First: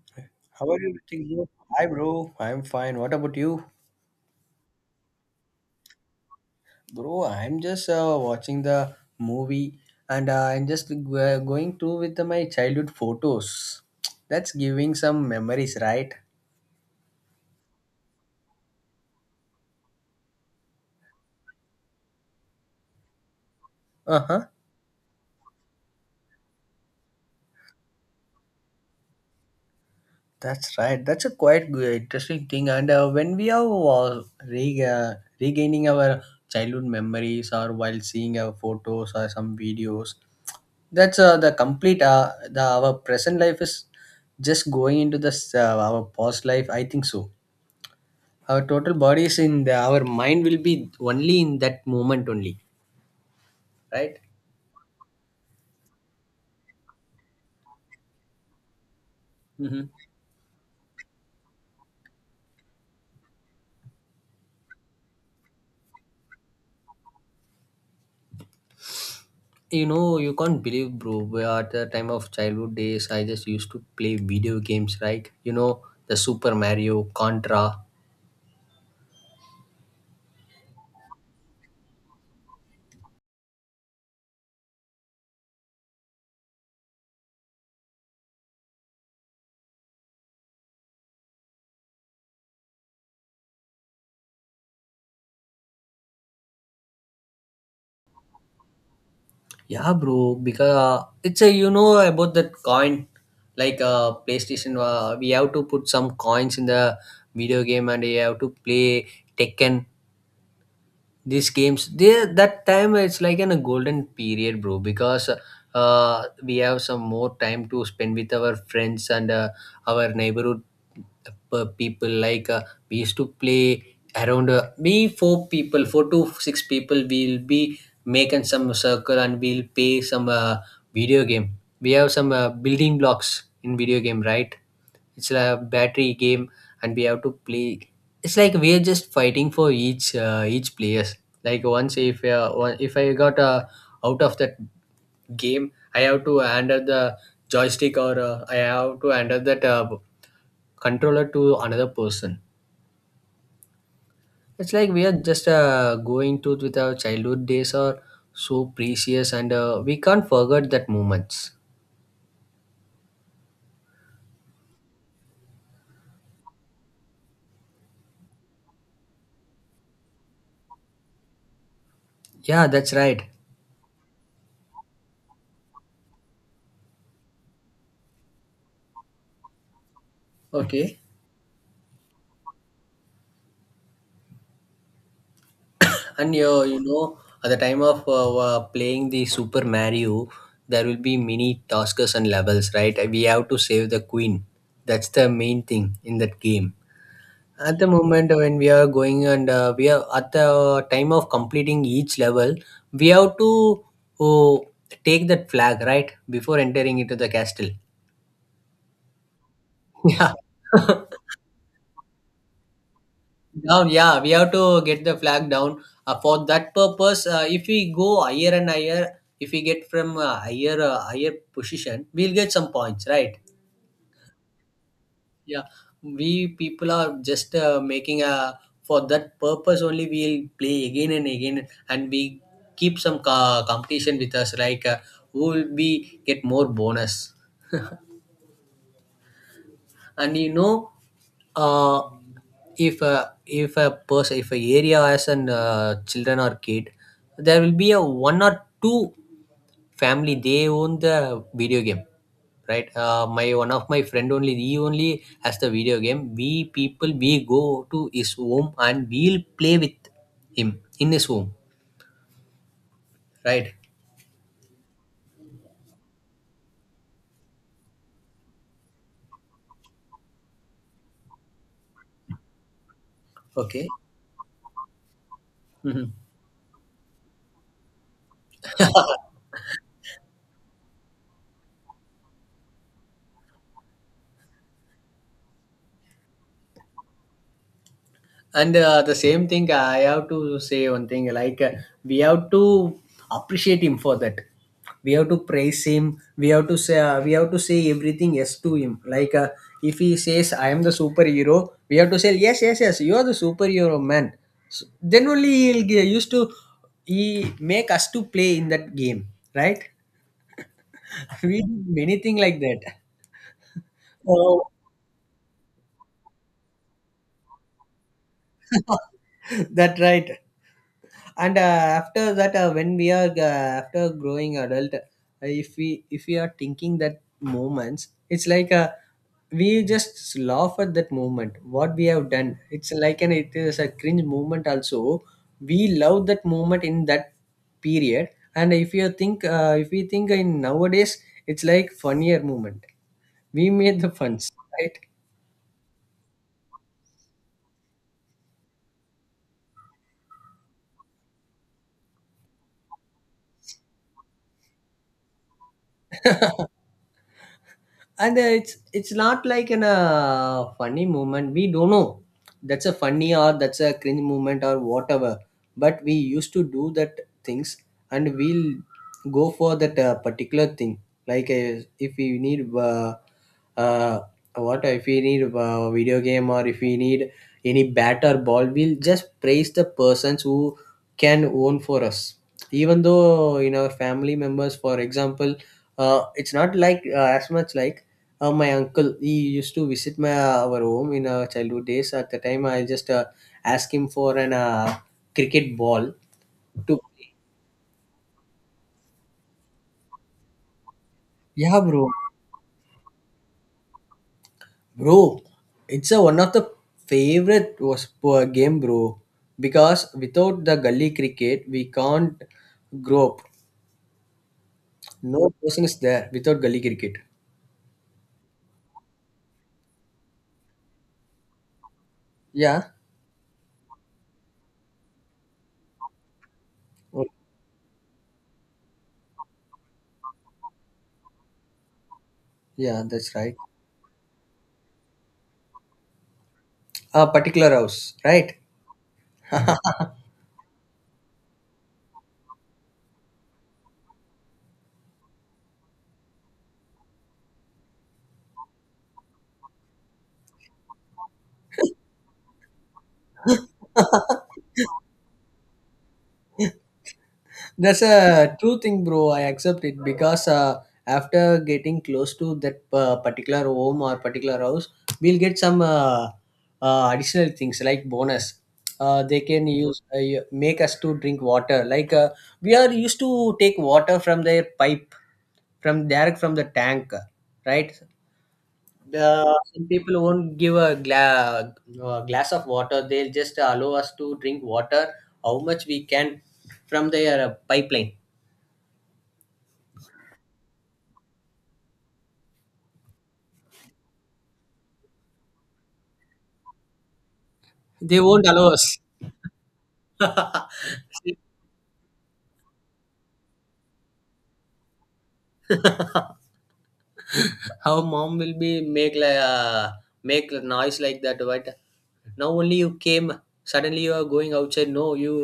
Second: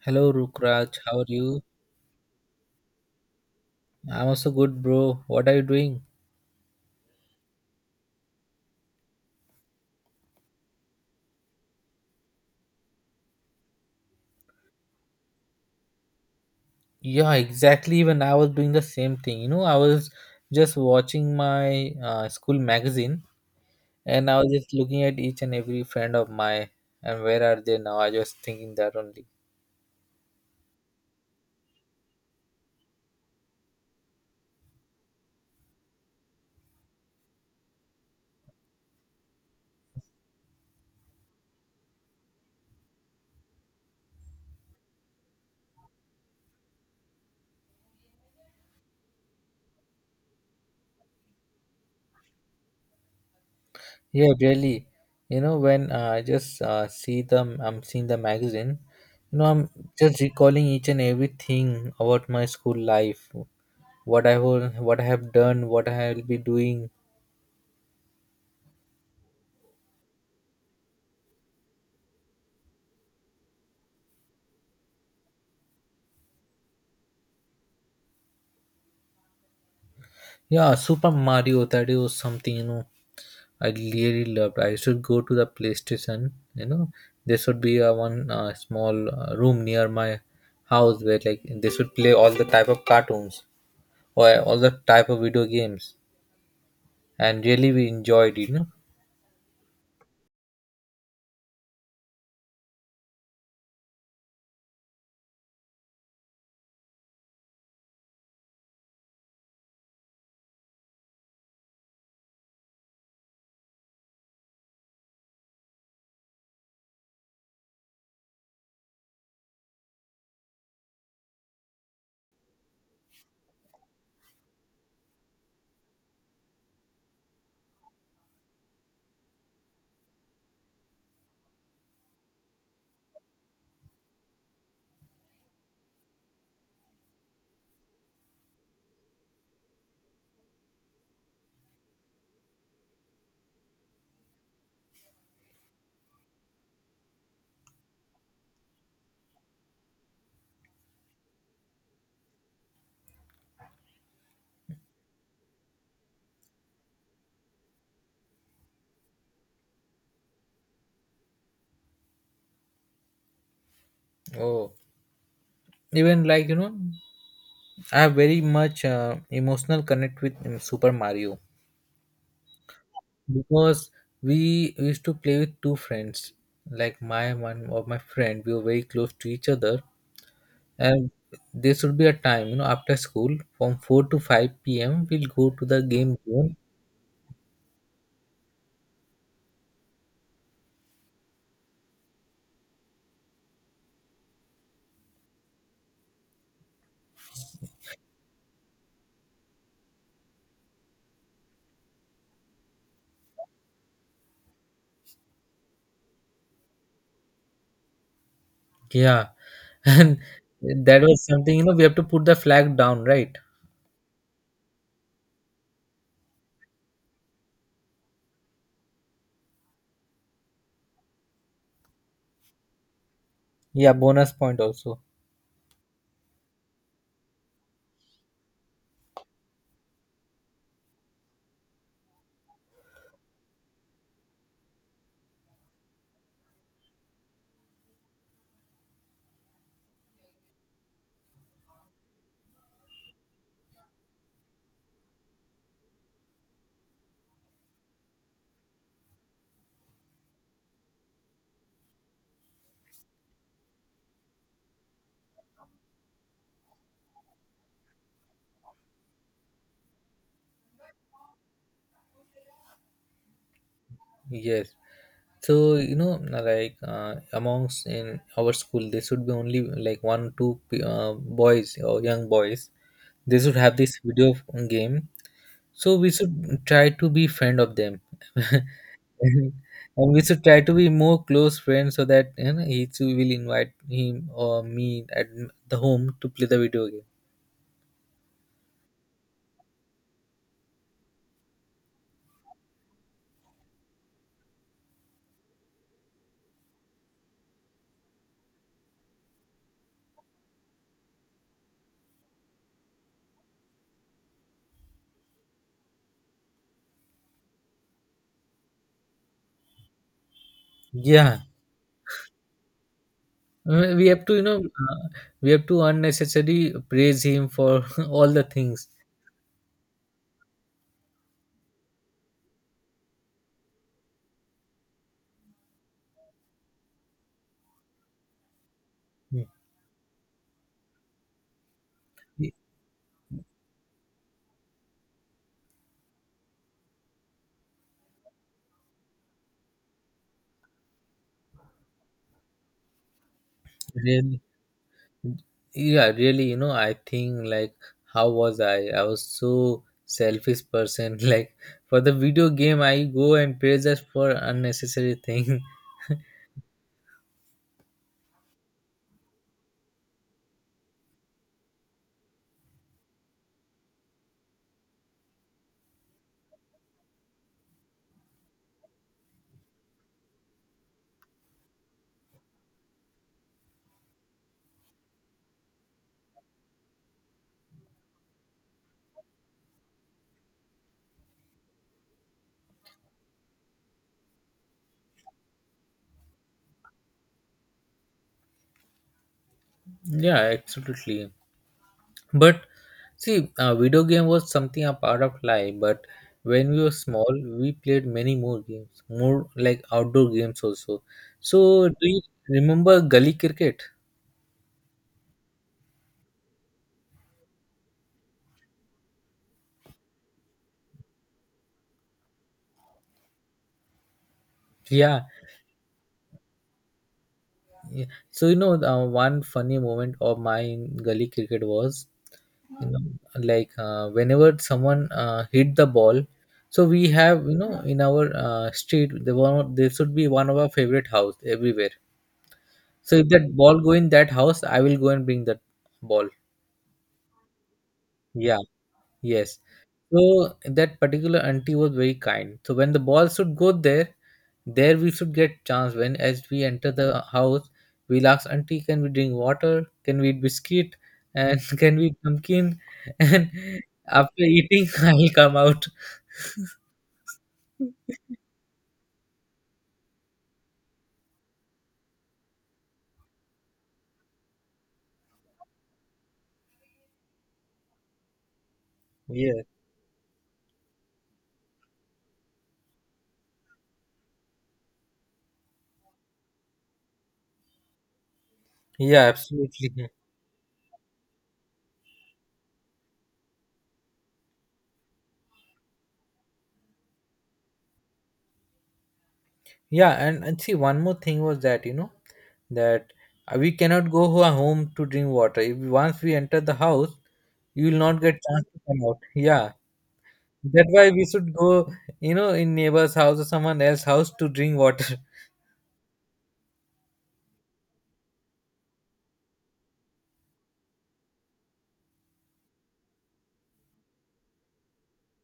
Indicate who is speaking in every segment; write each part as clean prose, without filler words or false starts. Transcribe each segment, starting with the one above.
Speaker 1: Hello,
Speaker 2: How are
Speaker 1: Rukraj.
Speaker 2: you,
Speaker 1: How are
Speaker 2: Ritik, bro?
Speaker 1: you?
Speaker 2: Hi, bro. I'm fine. What about you?
Speaker 1: I'm also good, bro. What are you doing?
Speaker 2: Bro, I'm just watching the movie and I'm just going through with my childhood photos. That's giving some memories, right?
Speaker 1: Yeah, exactly. Even I was doing the same thing. You know, I was just watching my school magazine
Speaker 2: Uh
Speaker 1: and I
Speaker 2: huh.
Speaker 1: was just looking at each and every friend of my and where are they now? I was thinking that only.
Speaker 2: That's right. That's a quite good, interesting thing. And when we are regaining our childhood memories or while seeing our photos or some videos, that's the complete the our present life is just going into this our past life, I think so. Our total body is in the our mind will be only in that moment only, right?
Speaker 1: Yeah, really. You know, when I just see them, I'm seeing the magazine. You know, I'm
Speaker 2: Hmm.
Speaker 1: just recalling each and everything about my school life, what I will, what I have done, what I will be doing.
Speaker 2: You know you can't believe, bro, we at the time of childhood days, I just used to play video games, right? The Super Mario, Contra.
Speaker 1: Yeah, Super Mario, that is something, you know, I really loved. I should go to the PlayStation, you know, there should be a one small room near my house where like they should play all the type of cartoons or all the type of video games. And really we enjoyed it, you know.
Speaker 2: Yeah, bro. Because it's a, about that coin, like PlayStation. We have to put some coins in the video game, and you have to play Tekken. These games, they, that time it's like in a golden period, bro, because we have some more time to spend with our friends and our neighborhood people. Like we used to play around. We four people, four to six people we'll be making some circle and we'll play some video game. We have some building blocks in video game, right? It's a battery game and we have to play. It's like we're just fighting for each each players. Like once if if I got out of that game, I have to hand out the joystick or I have to hand out that controller to another person. It's like we are just going to, with our childhood days are so precious and we can't forget that moments.
Speaker 1: Oh, even like, you know, I have very much emotional connect with Super Mario
Speaker 2: Yeah, that's right.
Speaker 1: because we used to play with two friends. Like my one of my friend, we were very close to each other
Speaker 2: Okay.
Speaker 1: and there should be a time, you know, after school from 4 to 5 p.m we'll go to the game
Speaker 2: And
Speaker 1: zone.
Speaker 2: you know, at the time of playing the Super Mario, there will be many tasks and levels, right? We have to save the queen. That's the main thing in that game. At the moment when we are going and we are at the time of completing each level, we have to uh, take that flag, right? Before entering into the castle.
Speaker 1: Yeah. And
Speaker 2: Yeah.
Speaker 1: that was something, you know, we have to put the flag down, right?
Speaker 2: Down, yeah, we have to get the flag down. For that purpose, if we go higher and higher, if we get from higher position, we'll get some points, right?
Speaker 1: Yeah, bonus point also.
Speaker 2: Yeah, we people are just making a, for that purpose only. We'll play again and again, and we keep some competition with us, like who will be get more bonus. And you know, uh, if a, if a person, if a area has an children or kid, there will be a one or two family they own the video game, right? My one of my friend only, he only has the video game. We people, we go to his home and we'll play with him in his home, right?
Speaker 1: Yes, so you know, like, amongst in our school there should be only like one two boys or young boys, they should have
Speaker 2: Okay.
Speaker 1: this video game. So we
Speaker 2: Mhm.
Speaker 1: should try to be friend of them. And we should try to be more close friends, so that, you know, he too will invite him or me at the home to play the video game.
Speaker 2: And the same thing, I have to say one thing, like, we have to appreciate him for that. We have to praise him. We have to say, everything yes to him. Like if he says I am the superhero, we have to say yes, yes, yes. You are the superhero, man. So then only he'll get used to, he make us to play in that game, right?
Speaker 1: Yeah.
Speaker 2: We do many thing like that.
Speaker 1: We have to, you know,
Speaker 2: Oh,
Speaker 1: uh, we have to unnecessarily praise him for all the things.
Speaker 2: that right. And after that, when we are, after growing adult, if we, if we are thinking that moments, it's like
Speaker 1: Mm.
Speaker 2: we just laugh at that moment what we have done. It's like an, it is a cringe moment also. We love that moment in that period. And if you think, if we think in nowadays, it's like funnier moment. We made the
Speaker 1: Really,
Speaker 2: funs, right?
Speaker 1: yeah, really. You know, I think like how was I? I was so selfish person. Like for the video game, I go and praise us for unnecessary thing.
Speaker 2: And it's not like in a funny moment, we don't know that's a funny or that's a cringe moment or whatever, but we used to do that things and we'll go for that particular thing. Like if we need, uh, what if we need a video game or if we need any bat or ball, we'll just praise the persons who can own for us. Even though in our family members, for example, it's not like as much like my uncle, he used to visit my,
Speaker 1: Yeah,
Speaker 2: our home in
Speaker 1: absolutely.
Speaker 2: our childhood days. At the
Speaker 1: But
Speaker 2: time, I just
Speaker 1: see,
Speaker 2: asked
Speaker 1: video
Speaker 2: him
Speaker 1: game
Speaker 2: for
Speaker 1: was
Speaker 2: an
Speaker 1: something a part of life.
Speaker 2: cricket
Speaker 1: But
Speaker 2: ball
Speaker 1: when we were
Speaker 2: to,
Speaker 1: small, we played many more games, more like outdoor games also.
Speaker 2: yeah,
Speaker 1: So do
Speaker 2: bro.
Speaker 1: you remember gully cricket?
Speaker 2: Bro, it's a, one of the favorite was game, bro. Because without the gully cricket, we can't grow up.
Speaker 1: Yeah.
Speaker 2: No person is there without gully cricket.
Speaker 1: Yeah. So you know, one funny moment of my in gully cricket was, you
Speaker 2: Yeah.
Speaker 1: know, like whenever someone hit the ball. So we
Speaker 2: Oh,
Speaker 1: have, you know, in our street, there one there should be one of our favorite house everywhere.
Speaker 2: yeah,
Speaker 1: So if
Speaker 2: that's right.
Speaker 1: that ball go in that house, I will go and bring that ball.
Speaker 2: A particular house, right?
Speaker 1: Yeah, yes. So that particular auntie was very kind. So when the ball should go there, there we should get chance. When as we enter the house, we'll ask auntie, can we drink water? Can we eat biscuit? And can we eat pumpkin? And after eating, I'll come out.
Speaker 2: That's a true thing, bro. I accept it because after getting close to that particular home or particular house, we'll get some additional things like bonus. They
Speaker 1: Yeah,
Speaker 2: can use, make us to drink water. Like we are used to take water from their pipe, from direct from the tank, right?
Speaker 1: yeah,
Speaker 2: Some
Speaker 1: absolutely.
Speaker 2: people won't give a glass of water. They'll just allow us to drink water how much we can from their pipeline.
Speaker 1: Yeah, and see, one more thing was that, you know, that we cannot go home to drink water. If once we enter the house, you will
Speaker 2: They
Speaker 1: not get
Speaker 2: won't
Speaker 1: chance
Speaker 2: allow
Speaker 1: to
Speaker 2: us.
Speaker 1: come out. Yeah. That's why we should go, you know, in neighbor's house or someone else's house to drink water.
Speaker 2: Our mom will be make like make a noise like that. But now only you came. Suddenly you are going outside. No, you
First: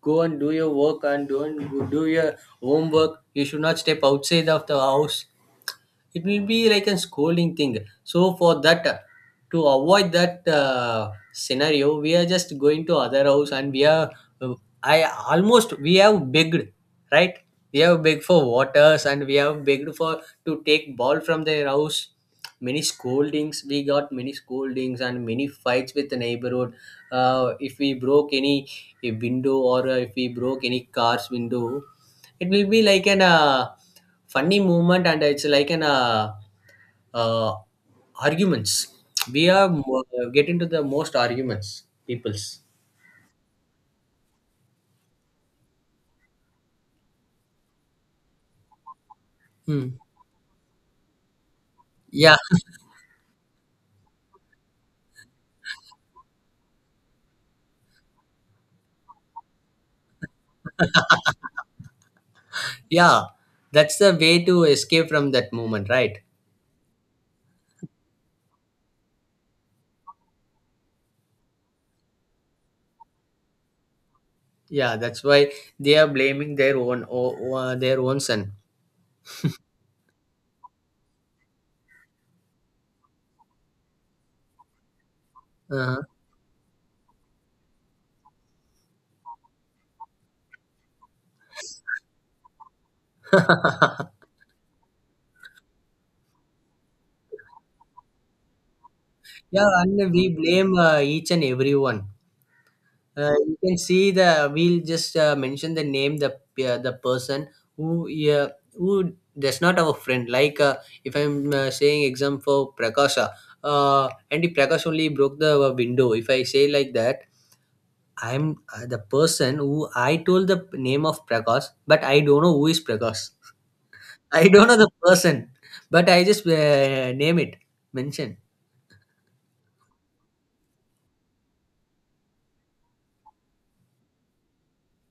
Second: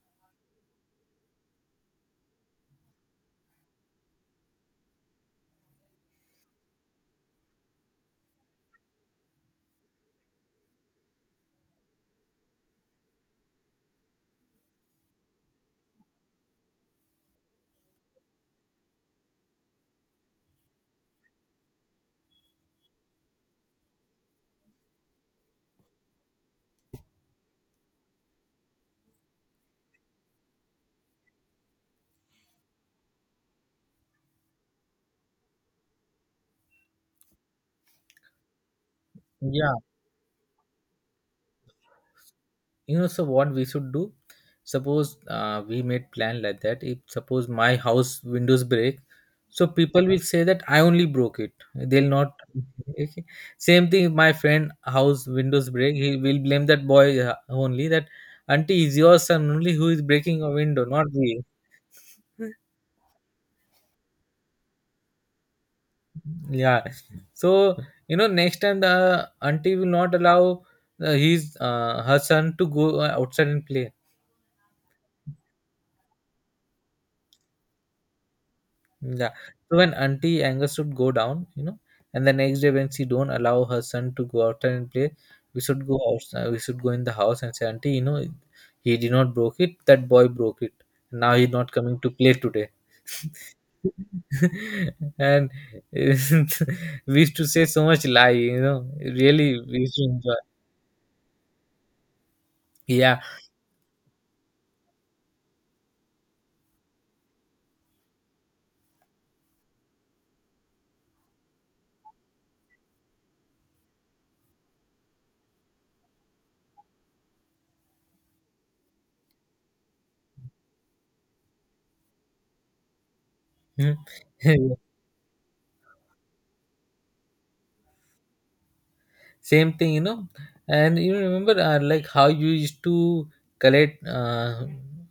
Speaker 2: go and do your work and do, and do your homework. You should not step outside of the house. It will be like a scolding thing. So for that, to avoid that scenario, we are just going to other house and we are, I, almost we have begged, right? We have begged for waters and we have begged for, to take ball from their house. Many scoldings we got, many scoldings and many fights with the neighborhood. If we broke any a window or if we broke any car's window, it will be like an funny moment and it's like an uh, arguments. We are
Speaker 1: Yeah,
Speaker 2: get into the most arguments, peoples.
Speaker 1: you know, so what we should do? Suppose we made plan like that. If suppose my house windows break, so
Speaker 2: Hmm.
Speaker 1: people will say that I only broke it. They'll not.
Speaker 2: Yeah,
Speaker 1: Okay. Same thing, if my friend house windows break. He will blame that boy only. That auntie is your son only who is breaking a window, not me.
Speaker 2: yeah, that's the way to escape from that moment, right?
Speaker 1: Yeah, so you know next time the auntie will not allow his her son to go outside and play.
Speaker 2: Yeah, that's why they are blaming their own their own son.
Speaker 1: Yeah, so when auntie anger should go down, you know, and the next day when she don't allow her son to go outside and play, we should go
Speaker 2: Uh-huh.
Speaker 1: outside, we should go in the house and say, auntie, you know, he did not broke it, that boy broke it, now he not coming to play today. And we used to say so much lie, you know, really
Speaker 2: Yeah,
Speaker 1: we used
Speaker 2: and
Speaker 1: to
Speaker 2: we
Speaker 1: enjoy.
Speaker 2: blame each and everyone.
Speaker 1: Yeah.
Speaker 2: You can see, the, we'll just mention the name, the person who, yeah, who that's not our friend. Like if I'm saying example for Prakasha, and if Prakash only broke the window, if I say like that, I'm the person who, I told the name of Prakash, but I don't know who is Prakash.
Speaker 1: Mm.
Speaker 2: I don't know the person, but I just name it, mention.
Speaker 1: Same thing, you know. And you remember, like how you used to collect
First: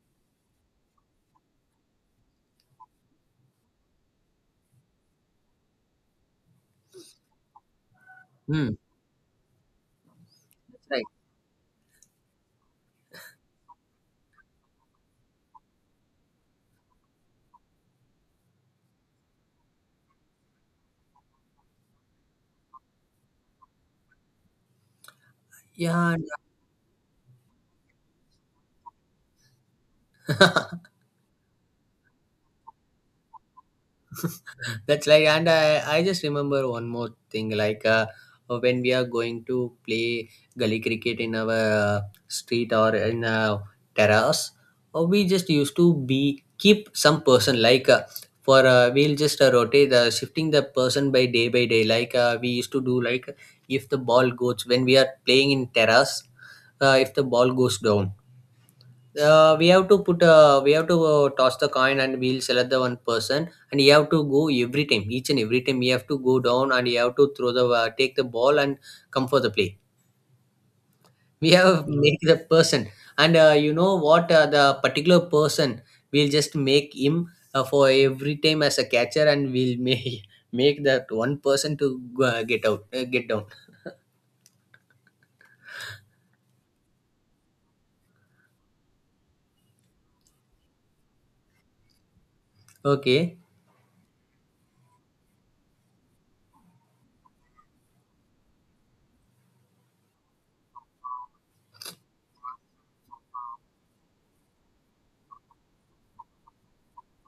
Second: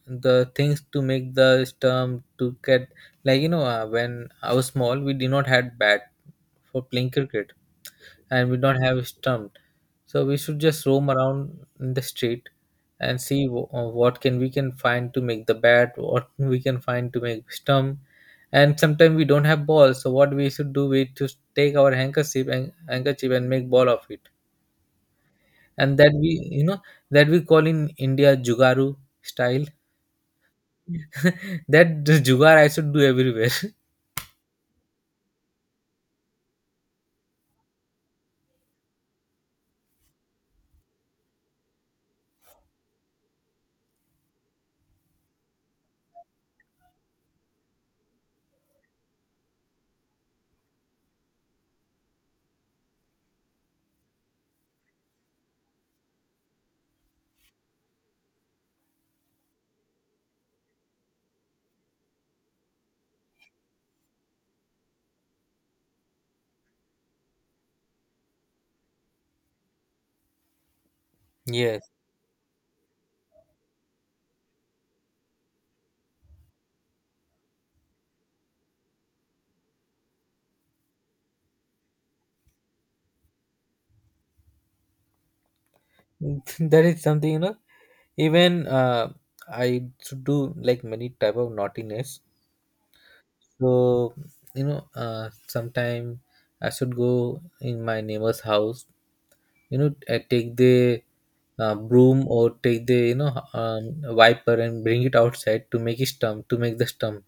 Speaker 1: the things to make the stump to get, like you know, when I was small, we did not had bat for playing cricket, and we do
Speaker 2: Hmm,
Speaker 1: not have stump. So we should just
Speaker 2: right.
Speaker 1: roam around in the street and see what can we can find to make the bat, what we can find to make stump. And sometimes we don't have ball, so what we should do, we just take our handkerchief and make ball of it. And that,
Speaker 2: Yeah.
Speaker 1: we, you know, that we call in India Jugaru style. That the Jugar I should do everywhere.
Speaker 2: That's like, and I just remember one more thing, like when we are going to play gully cricket in our street or in a terrace, or we just used to be, keep some person, like for we'll just rotate, shifting the person by day by day. Like we used to do like, if the ball goes when we are playing in terrace, if the ball goes down, we have to put, we have to toss the coin and we'll select the one person, and you have to go every time, each and every time you have to go down and you have to throw the, take the ball and come for the play. We
Speaker 1: Yes,
Speaker 2: have make the person. And you know what, the particular person, we'll just make him for every time as a catcher and we'll make make that one person to go, get out, get down.
Speaker 1: that is something you know. Even I should do like many type of naughtiness.
Speaker 2: Okay.
Speaker 1: So you know, sometime I should go in my neighbor's house. You know, I take the broom or take the, you know, wiper and bring it outside to make it stump, to make the stump.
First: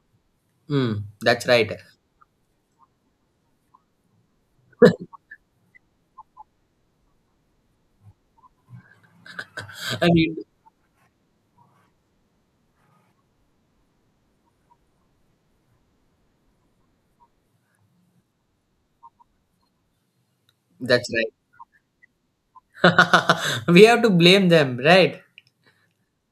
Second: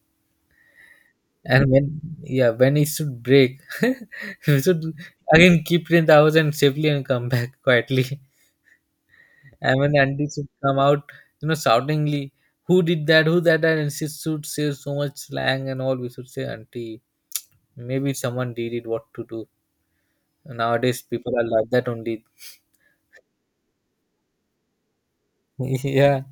Speaker 2: Mm, that's
Speaker 1: And
Speaker 2: right.
Speaker 1: when, yeah, when it should break, we should again keep it in the house and safely and come back quietly. And when the
Speaker 2: I
Speaker 1: auntie
Speaker 2: mean,
Speaker 1: should come out, you know, shoutingly, who did that? Who that? That? And she should say so much slang and all. We should say, auntie, maybe someone did it. What to do? Nowadays
Speaker 2: that's
Speaker 1: people are like that only.
Speaker 2: right. We have to blame them, right?
Speaker 1: Yeah,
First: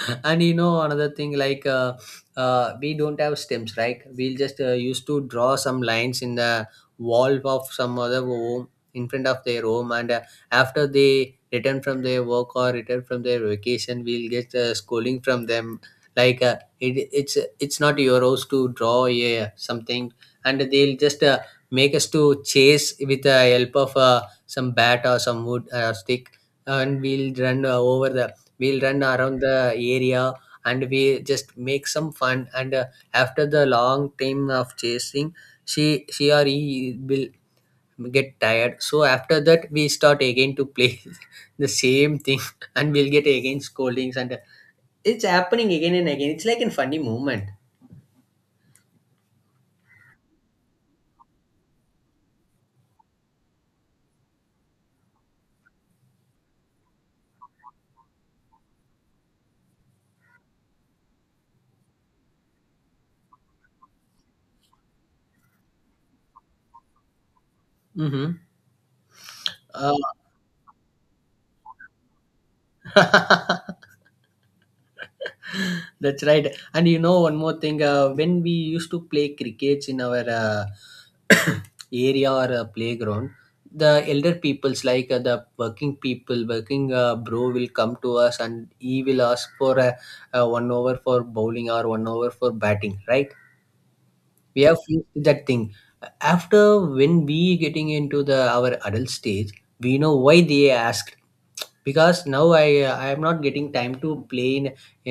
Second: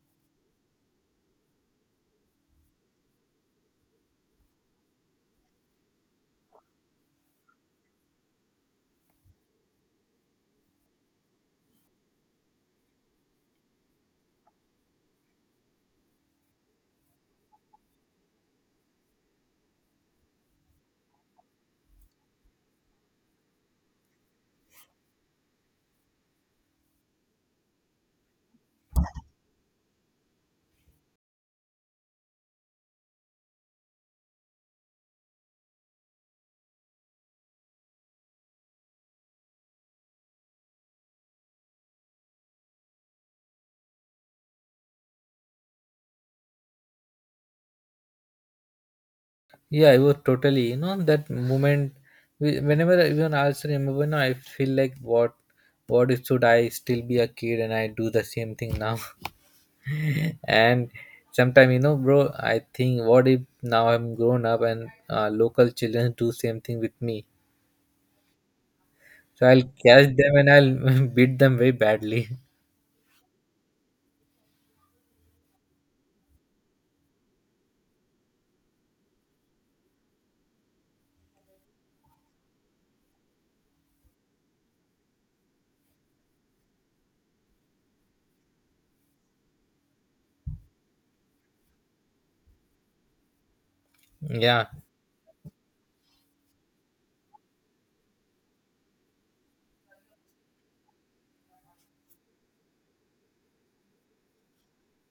Speaker 2: And you know another thing, like we don't have stems, right? We'll just used to draw some lines in the wall of some other home, in front of their home. And after they return from their work or return from their vacation, we'll get scolding from them, like it, it's not your house to draw a something. And they'll just make us to chase with the help of some bat or some wood stick, and we'll run over the we'll run around the area and we just make some fun. And after the long time of chasing, she or he will get tired. So after that we start again to play the same thing. And we'll get again scoldings. And it's happening again and again. It's like a funny moment.
Speaker 1: yeah, it was totally, you know, that moment, whenever even I also remember now I feel like what if should I still be a kid and I do the same thing now. And sometime you know, bro, I think what if now I'm grown up and local children do same thing with me.
Speaker 2: Mm-hmm.
Speaker 1: So I'll catch them and I'll beat them very badly.
Speaker 2: uh, That's right. And you know, one more thing, when we used to play crickets in our area or playground, the elder peoples, like the working people, working bro, will come to us and he will ask for a one over for bowling or one over for batting, right? We
Speaker 1: Yeah.
Speaker 2: have faced that thing after when we getting into the our adult stage. We know why they asked because now I am not getting time to play in,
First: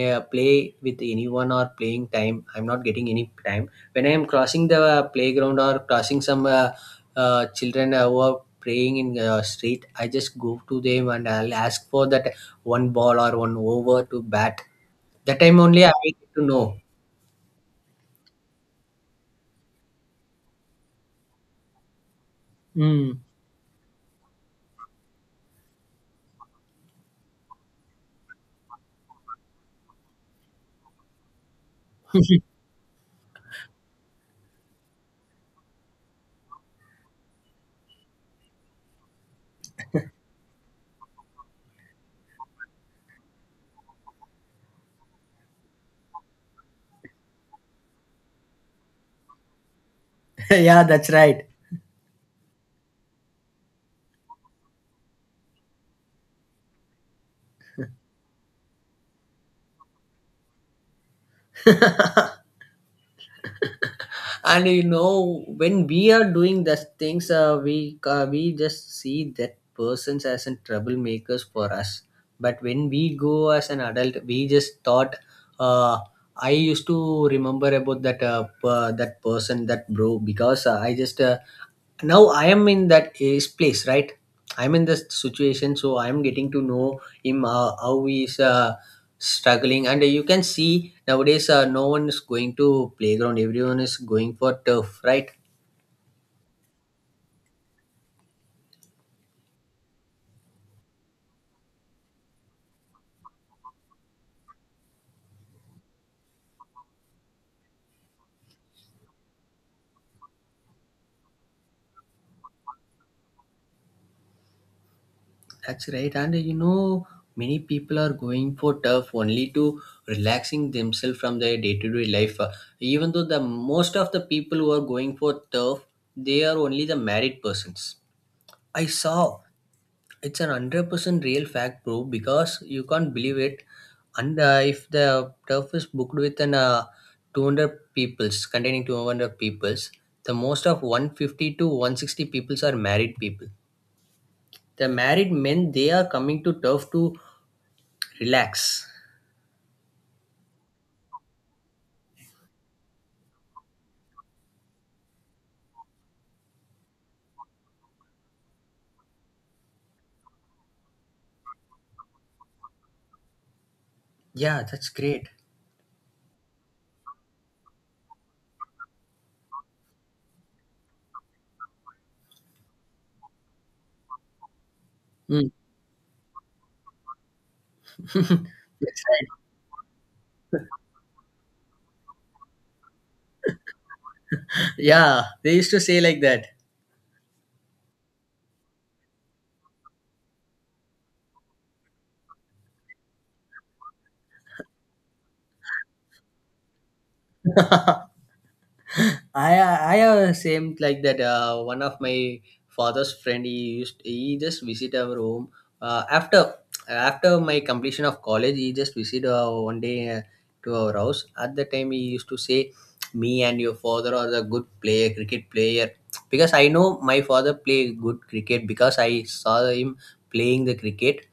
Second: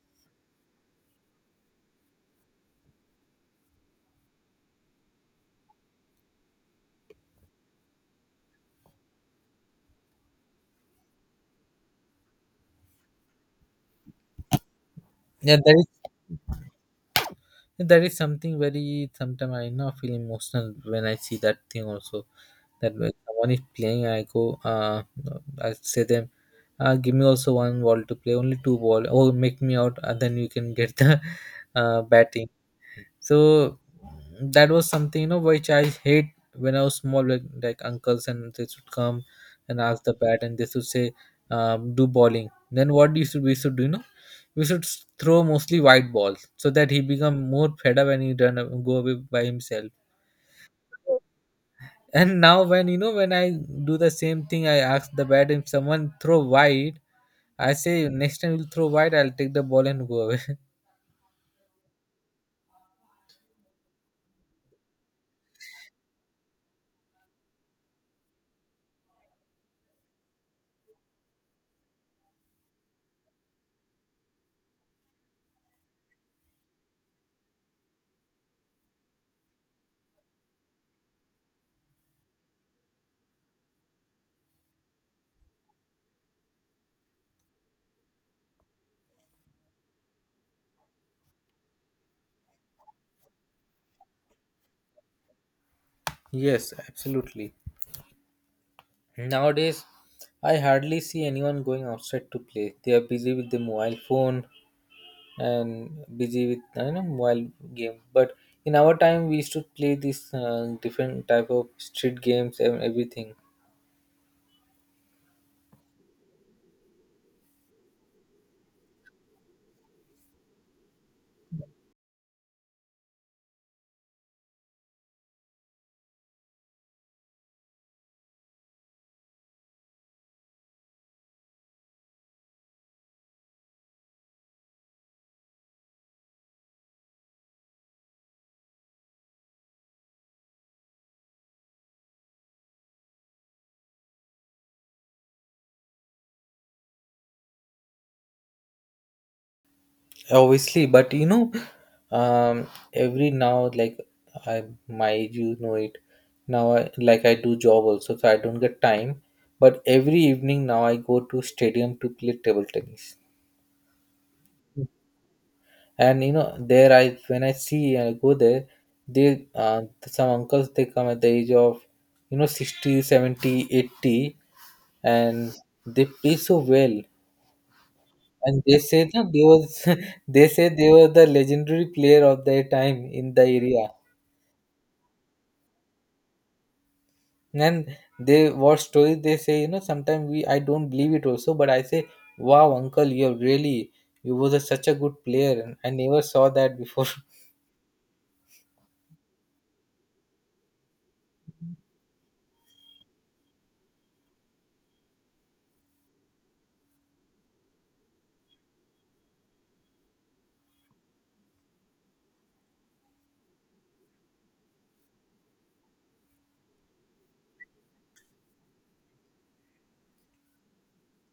Speaker 2: play with anyone or playing time I'm not getting any time. When I am crossing the playground or crossing some children who are playing in the street, I just go to them and I'll ask for that one ball or one over to bat. That
Speaker 1: Yeah,
Speaker 2: time
Speaker 1: that
Speaker 2: only
Speaker 1: is,
Speaker 2: I get to know.
Speaker 1: that is something very, sometimes I now feel emotional when I see that thing also. That when
Speaker 2: Mm.
Speaker 1: someone is playing, I go, I say them, give me also one ball to play, only two ball, or make me out and then you can get the batting. So that was something, you know, which I hate when I was small, like uncles and they should come and ask the bat and they should say, do bowling. Then what you should, we should do, you know, we should throw mostly white balls so that he become more fed up and he done, go away by himself.
Speaker 2: Yeah, that's right.
Speaker 1: And now, when you know, when I do the same thing, I ask the bat, if someone throw wide, I say, next time you throw wide, I'll take the ball and go away.
Speaker 2: And you know, when we are doing those things, we just see that persons as in troublemakers for us. But when we go as an adult, we just thought, uh, I used to remember about that that person, that bro, because I just now I am in that is place, right? I'm in this situation, so I'm getting to know him, how he's struggling. And you can see nowadays no one is going to playground, everyone is going for turf, right?
Speaker 1: Yes, absolutely. Nowadays, I hardly see anyone going outside to play. They are busy with the mobile phone and busy with, I know, mobile game. But in our time, we used to play this different type of street games and everything.
Speaker 2: That's right. And you know, many people are going for turf only to relaxing themselves from their day-to-day life. Even though the most of the people who are going for turf, they are only the married persons. I saw it's an 100% real fact, bro, because you can't believe it. And if the turf is booked with an 200 peoples, containing 200 peoples, the most of 150 to 160 peoples are married people. The married men, they are coming to turf to relax.
Speaker 1: Obviously, but you know, um every now, like, I my age you know it now I, like, I do job also, so I don't get time. But every evening now I go to stadium to play table tennis.
Speaker 2: Yeah, that's great.
Speaker 1: And you know there, I, when I see, I go there, they, some uncles, they come at the age of, you know, 60, 70, 80,
Speaker 2: Mm,
Speaker 1: and they play so well, and they say
Speaker 2: that's
Speaker 1: that
Speaker 2: right.
Speaker 1: they was, they say they were the legendary player of their time in the area.
Speaker 2: Yeah, they used to say like that.
Speaker 1: And they what story they say, you know, sometimes we, I don't believe it also, but I say, wow, uncle, you're really, you was a, such a good player, and I never saw that before.
Speaker 2: I have a same like that. One of my father's friend, he used he just visit our home uh, after after my completion of college. He just visit one day to our house. At the time, he used to say, "Me and your father are a good player, cricket player," because I know my father play good cricket because I saw him playing the cricket,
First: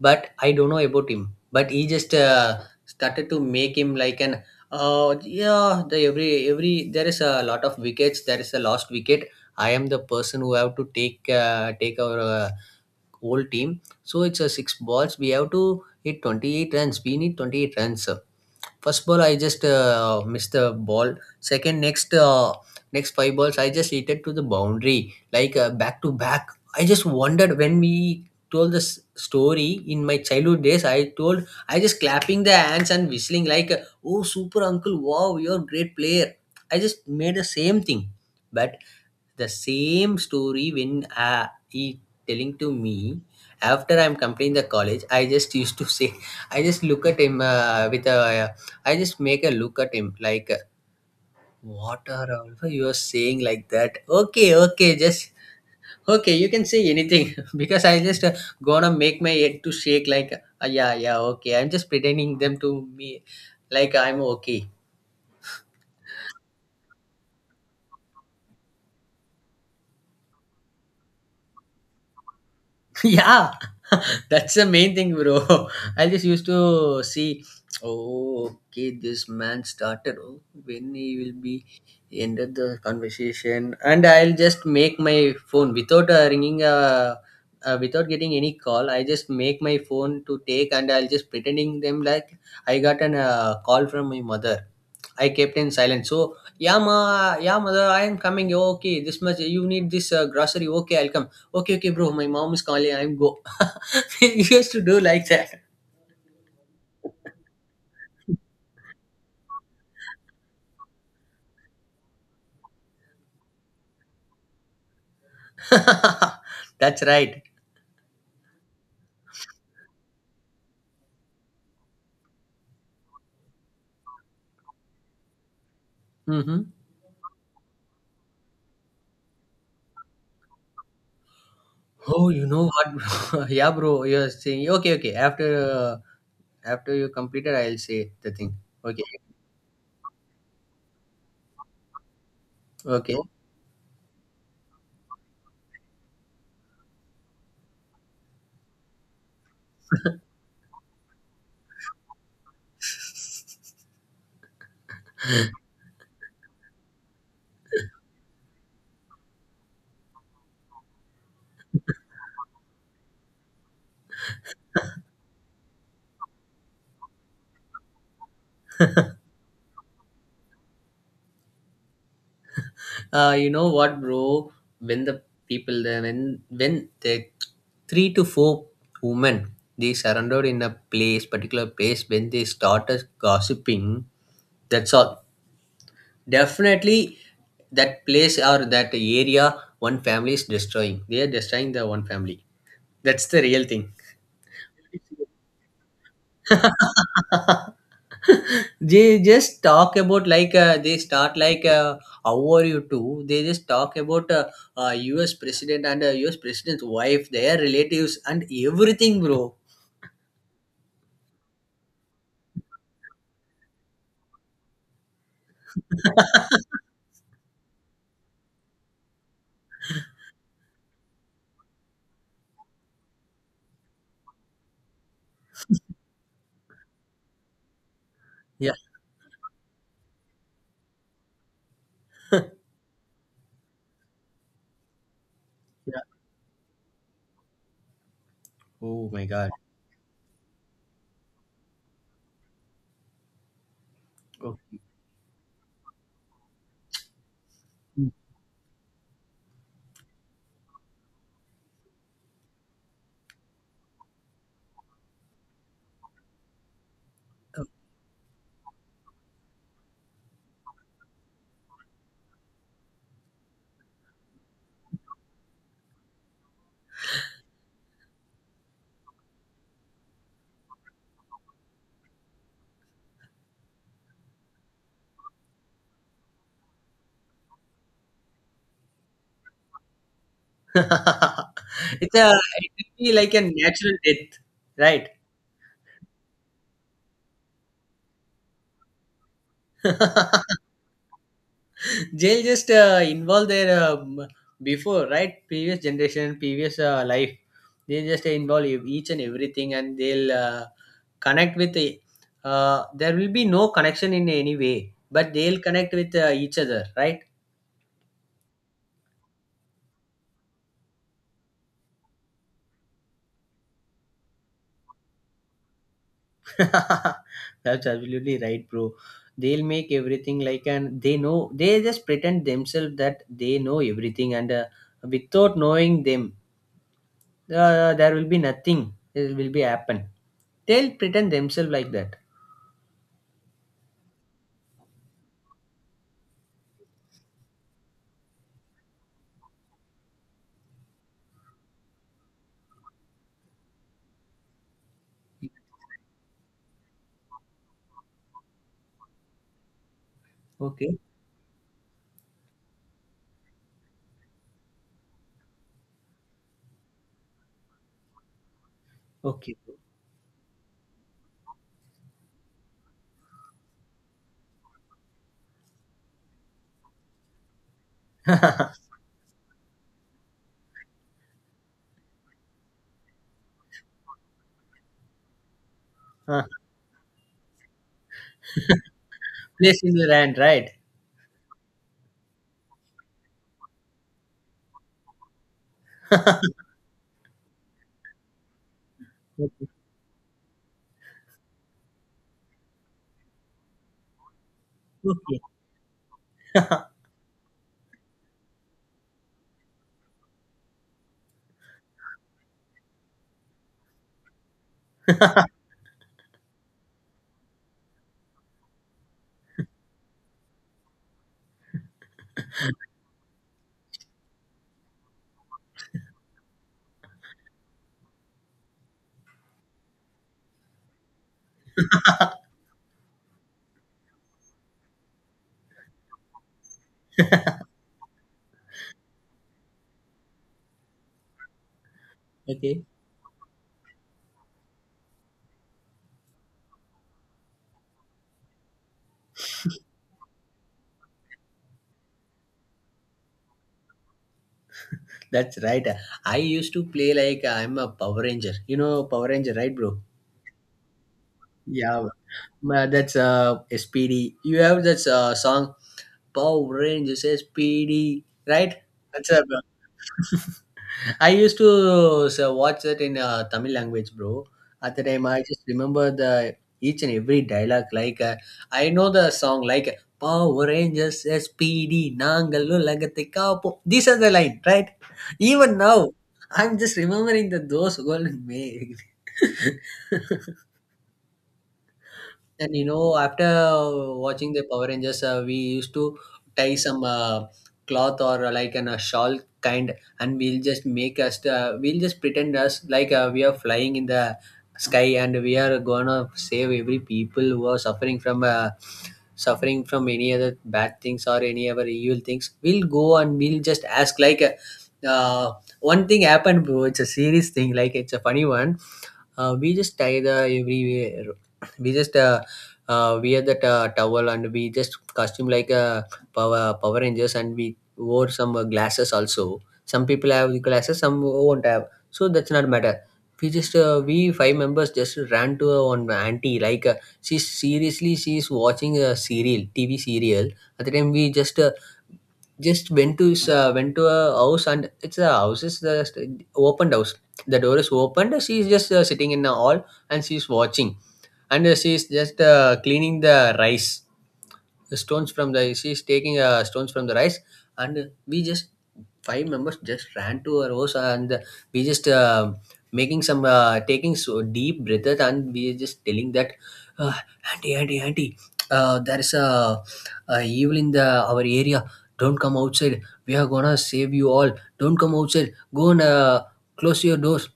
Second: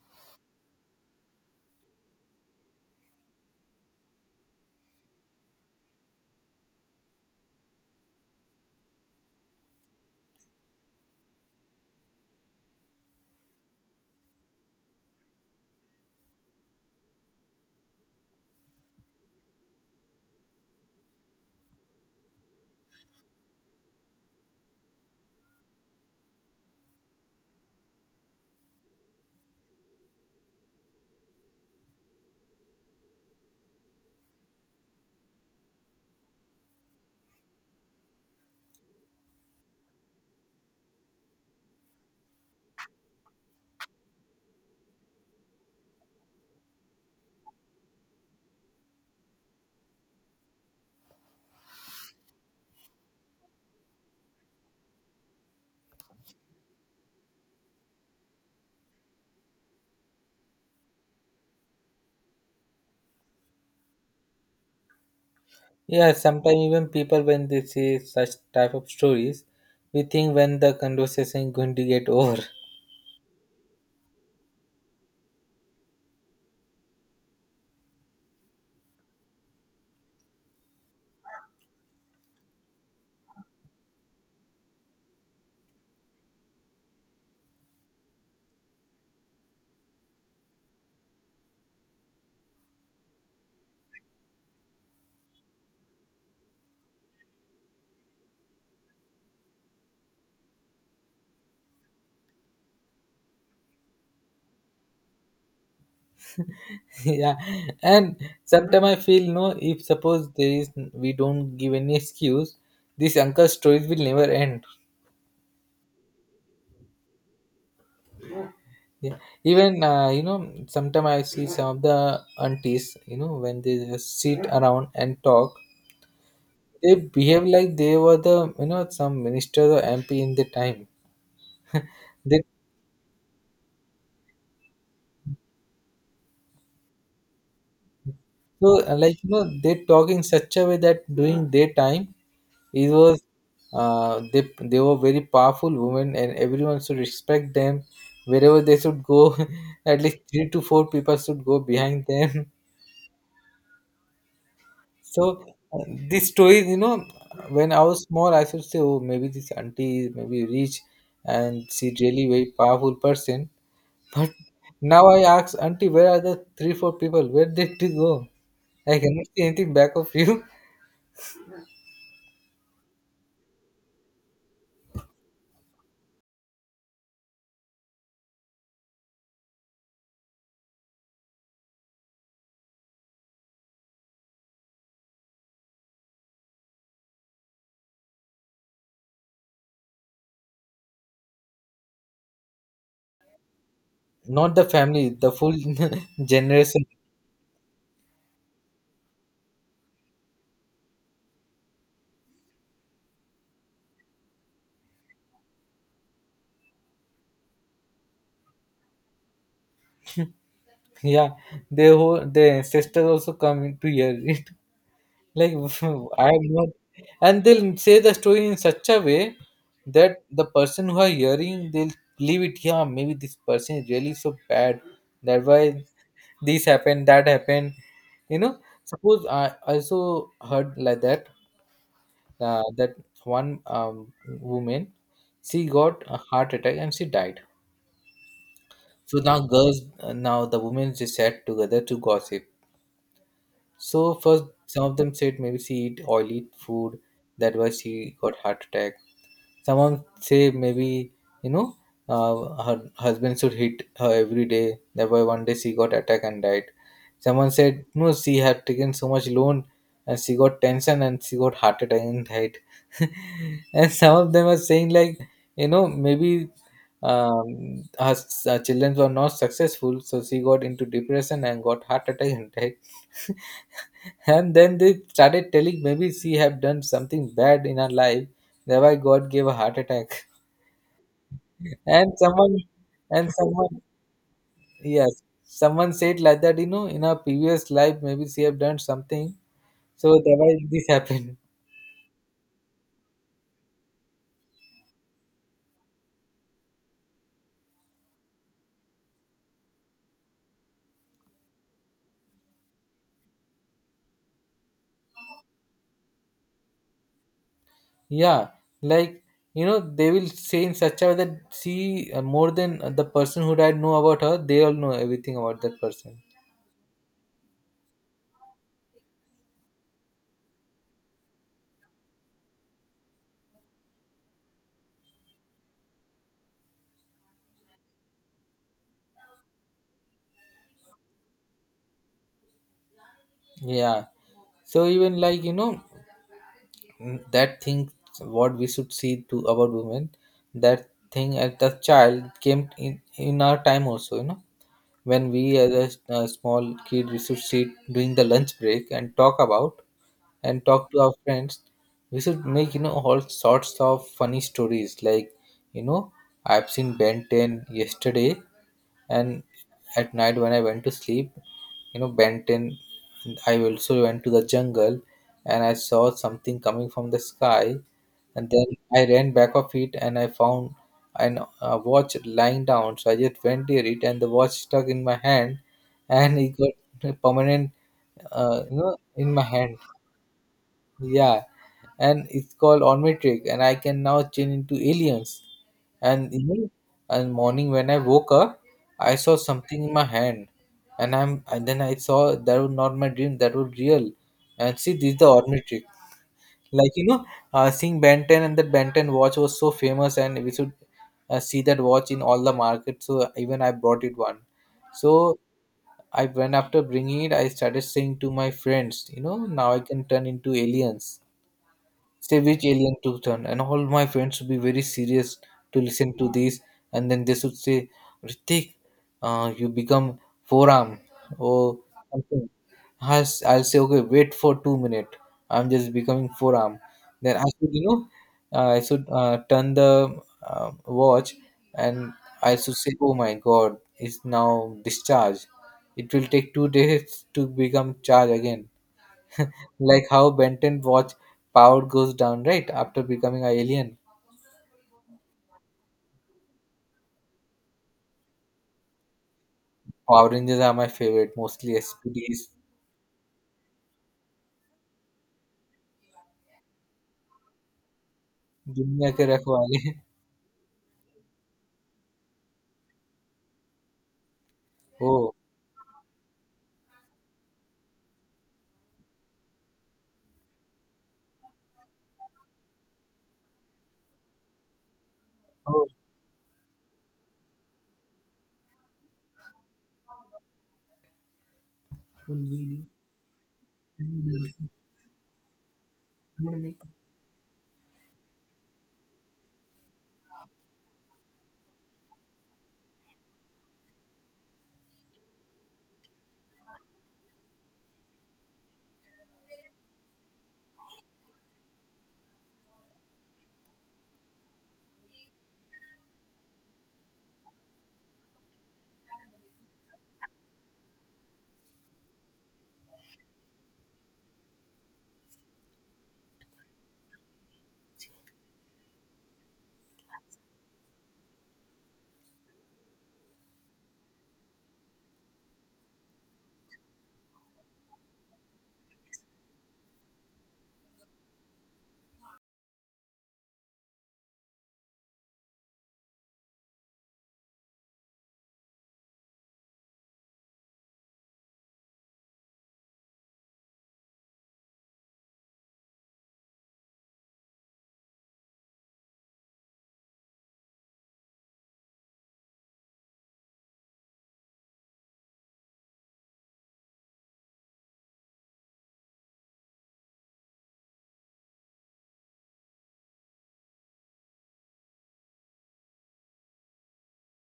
Speaker 2: but I don't know about him. But he just started to make him like an, uh, yeah, the every there is a lot of wickets, there is a lost wicket, I am the person who have to take our whole team. So it's a 6 balls. We have to hit 28 runs. We need 28 runs. First ball, I just missed the ball. Second, next 5 balls, I just hit it to the boundary, like back to back. I just wondered when we told this story in my childhood days. I told I just clapping the hands and whistling like, "Oh, super uncle! Wow, you're a great player." I just made the same thing. But the same story when he telling to me after I'm completing the college, I just used to say, I just look at him with a, I just make a look at him like, what are all you are saying like that, okay, okay, just okay, you can say anything. Because I just gonna make my head to shake like, yeah, yeah, okay, I'm just pretending them to me like I'm okay.
Speaker 1: Yeah, sometimes even people when they say such type of stories, we think when the conversation going to get over.
Speaker 2: Yeah. That's the main thing, bro. I just used to see, oh okay, this man started, oh, when he will be ended the conversation and I'll just make my phone without ringing without getting any call. I just make my phone to take and I'll just pretending them like I got an call from my mother. I kept in silence, so yeah ma, yeah mother I am coming, "Oh, okay this much you need this grocery, okay I'll come, okay okay bro, my mom is calling, I'm go." We used to do like that.
Speaker 1: Yeah. And sometimes I feel, no, if suppose there is, we don't give any excuse, this uncle stories will never end.
Speaker 2: That's right.
Speaker 1: Yeah, even you know, sometimes I see some of the aunties, you know, when they just sit around and talk,
Speaker 2: Mm-hmm.
Speaker 1: they behave like they were the, you know, some minister or MP in the time.
Speaker 2: Oh,
Speaker 1: They
Speaker 2: you know what, yeah bro, you're saying, okay okay, after uh, after you completed I'll say the thing.
Speaker 1: so
Speaker 2: Okay.
Speaker 1: like, you know, they talk in such a way that during their time, it was
Speaker 2: Okay.
Speaker 1: they were very powerful women and everyone should respect them. Wherever they should go, at least three to four people should go behind them. So uh, this story, you know, when I was small, I should say, oh, maybe this auntie is maybe rich, and she really very powerful person. But now I ask auntie, where are the three four people? Where did they go? I cannot see anything back of you.
Speaker 2: You know what, bro, when the people there, when the 3 to 4 women, they surrounded in a place, particular place, when they started gossiping, that's all. Definitely, that place or that area, one family is destroying. They are destroying the one family. That's the real thing.
Speaker 1: Not the family, the full generation.
Speaker 2: They just talk about like they start like how are you too, they just talk about us president and us president's wife, their relatives and everything, bro.
Speaker 1: Yeah, their whole their ancestors also come into here. Like I am not, and they'll say the story in such a way that the person who are hearing they'll believe it. Yeah, maybe this person is really so bad. That why this happened, that happened. You know,
Speaker 2: Yeah.
Speaker 1: suppose I also heard like that that one woman she got
Speaker 2: Yeah.
Speaker 1: a heart attack and she died.
Speaker 2: Oh
Speaker 1: So
Speaker 2: my
Speaker 1: now
Speaker 2: god.
Speaker 1: girls, now the women just sat together to gossip. So first,
Speaker 2: Okay.
Speaker 1: some of them said maybe she eat oily food, that why she got heart attack. Someone say maybe you know her husband should hit her every day, that why one day she got attack and died. Someone said no, she had taken so much loan and she got tension and she got heart attack and died. And some of them are saying like maybe children were not successful, so she got into depression and got heart attack and died. And then they started telling maybe she have done something bad in her life, thereby god gave a heart attack. and
Speaker 2: It's a,
Speaker 1: someone
Speaker 2: it will be
Speaker 1: and
Speaker 2: like a
Speaker 1: someone
Speaker 2: natural death, right?
Speaker 1: yes, someone said like that, you know, in her previous life maybe she have done something, so thereby this happened.
Speaker 2: Jail just involve their before, right, previous generation, previous life. They just involve ev-, each and everything, and they'll connect with the-. There will be no connection in any way, but they'll connect with each other, right?
Speaker 1: Yeah, like you know they will say in such a way that she more than the person who died know about her, they all know everything about that person.
Speaker 2: That's absolutely right, bro. They'll make everything like, and they know, they just pretend themselves that they know everything, and without knowing them, there will be nothing. It will be happen. They'll pretend themselves like that.
Speaker 1: Yeah, so even like you know that thing, what we should see to about women, that thing as the child came in our time also, you know, when we as a, a small kid we should sit during the lunch break and talk about and talk
Speaker 2: Okay.
Speaker 1: to our friends. We should make, you know, all sorts of funny stories like, you know, I've seen Ben 10 yesterday, and
Speaker 2: Okay.
Speaker 1: at night when I went to sleep, you know, Ben 10, I also went to the jungle and I saw something coming from the sky, and then I ran back of it and I found an a watch lying down, so I just went near it and the watch stuck in my hand, and
Speaker 2: Uh,
Speaker 1: it got permanent, you know, in my hand.
Speaker 2: place in your hand, right?
Speaker 1: Yeah, and it's called Onmetric, and I can now change into aliens. And you know, and morning when I woke up, I saw something in my hand, and I'm and then I saw that was not my dream, that was real. And see, this is the
Speaker 2: Okay.
Speaker 1: Onmetric. Like you know, seeing Ben 10, and that Ben 10 watch was so famous, and we should see that watch in all the markets. So even I brought it one. So I went, after bringing it, I started saying to my friends, you know, now I can turn into aliens, say which alien took turn, and all my friends would be very serious to listen to this. And then they should say, "Ritik, you become forearm or something." I'll, I'll say, "Okay, wait for 2 minutes, I'm just becoming forearm." Then I should, you know, I should turn the watch, and I should
Speaker 2: Okay.
Speaker 1: say, "Oh my god, it's now discharged. It will take 2 days to become charged again," like how Benton watch power goes down, right? After becoming an alien.
Speaker 2: That's right. I used to play like I'm a Power Ranger. You know Power Ranger, right, bro?
Speaker 1: Power Rangers are my favorite, mostly
Speaker 2: Yeah.
Speaker 1: SPDs.
Speaker 2: Ma- that's SPD. You have that song Power Rangers SPD, right?
Speaker 1: दुनिया के
Speaker 2: That's a,
Speaker 1: रखवाले.
Speaker 2: I used to so, watch that in Tamil language, bro. At the time,
Speaker 1: Oh,
Speaker 2: I just remember the each and every dialogue. Like I know the song, like Power Rangers, SPD, Nangal, Lagate Kapo. These are the line, right? Even
Speaker 1: oh,
Speaker 2: now, I'm just remembering the those golden me. And you know, after watching the Power Rangers, we used to tie some cloth or a shawl kind, and we'll just make us, we'll just pretend us like we are flying in the sky and we are gonna save every people who are suffering from any other bad things or any other evil things. We'll go and we'll just ask like. Uh, One thing happened, bro. It's a serious thing. Like it's a funny one. We just tie the everywhere we just wear that towel and we just costume like a power rangers, and we wore some glasses also, some people have glasses, some won't have, so that's not matter. We just we five members just ran to one auntie, like she seriously, she's watching a serial, tv serial. At the time, we just went to his, went to a house, and it's a house, it's just opened house, the door is opened, she is just sitting in the hall and she is watching. And she is just cleaning the rice, the stones from the, she is taking stones from the rice. And we just five members just ran to our house and we just making some taking so deep breaths, and we are just telling that, uh, auntie, auntie, auntie, there is a evil in the our area, don't come outside, we are gonna save you all, don't come outside, go and close your doors.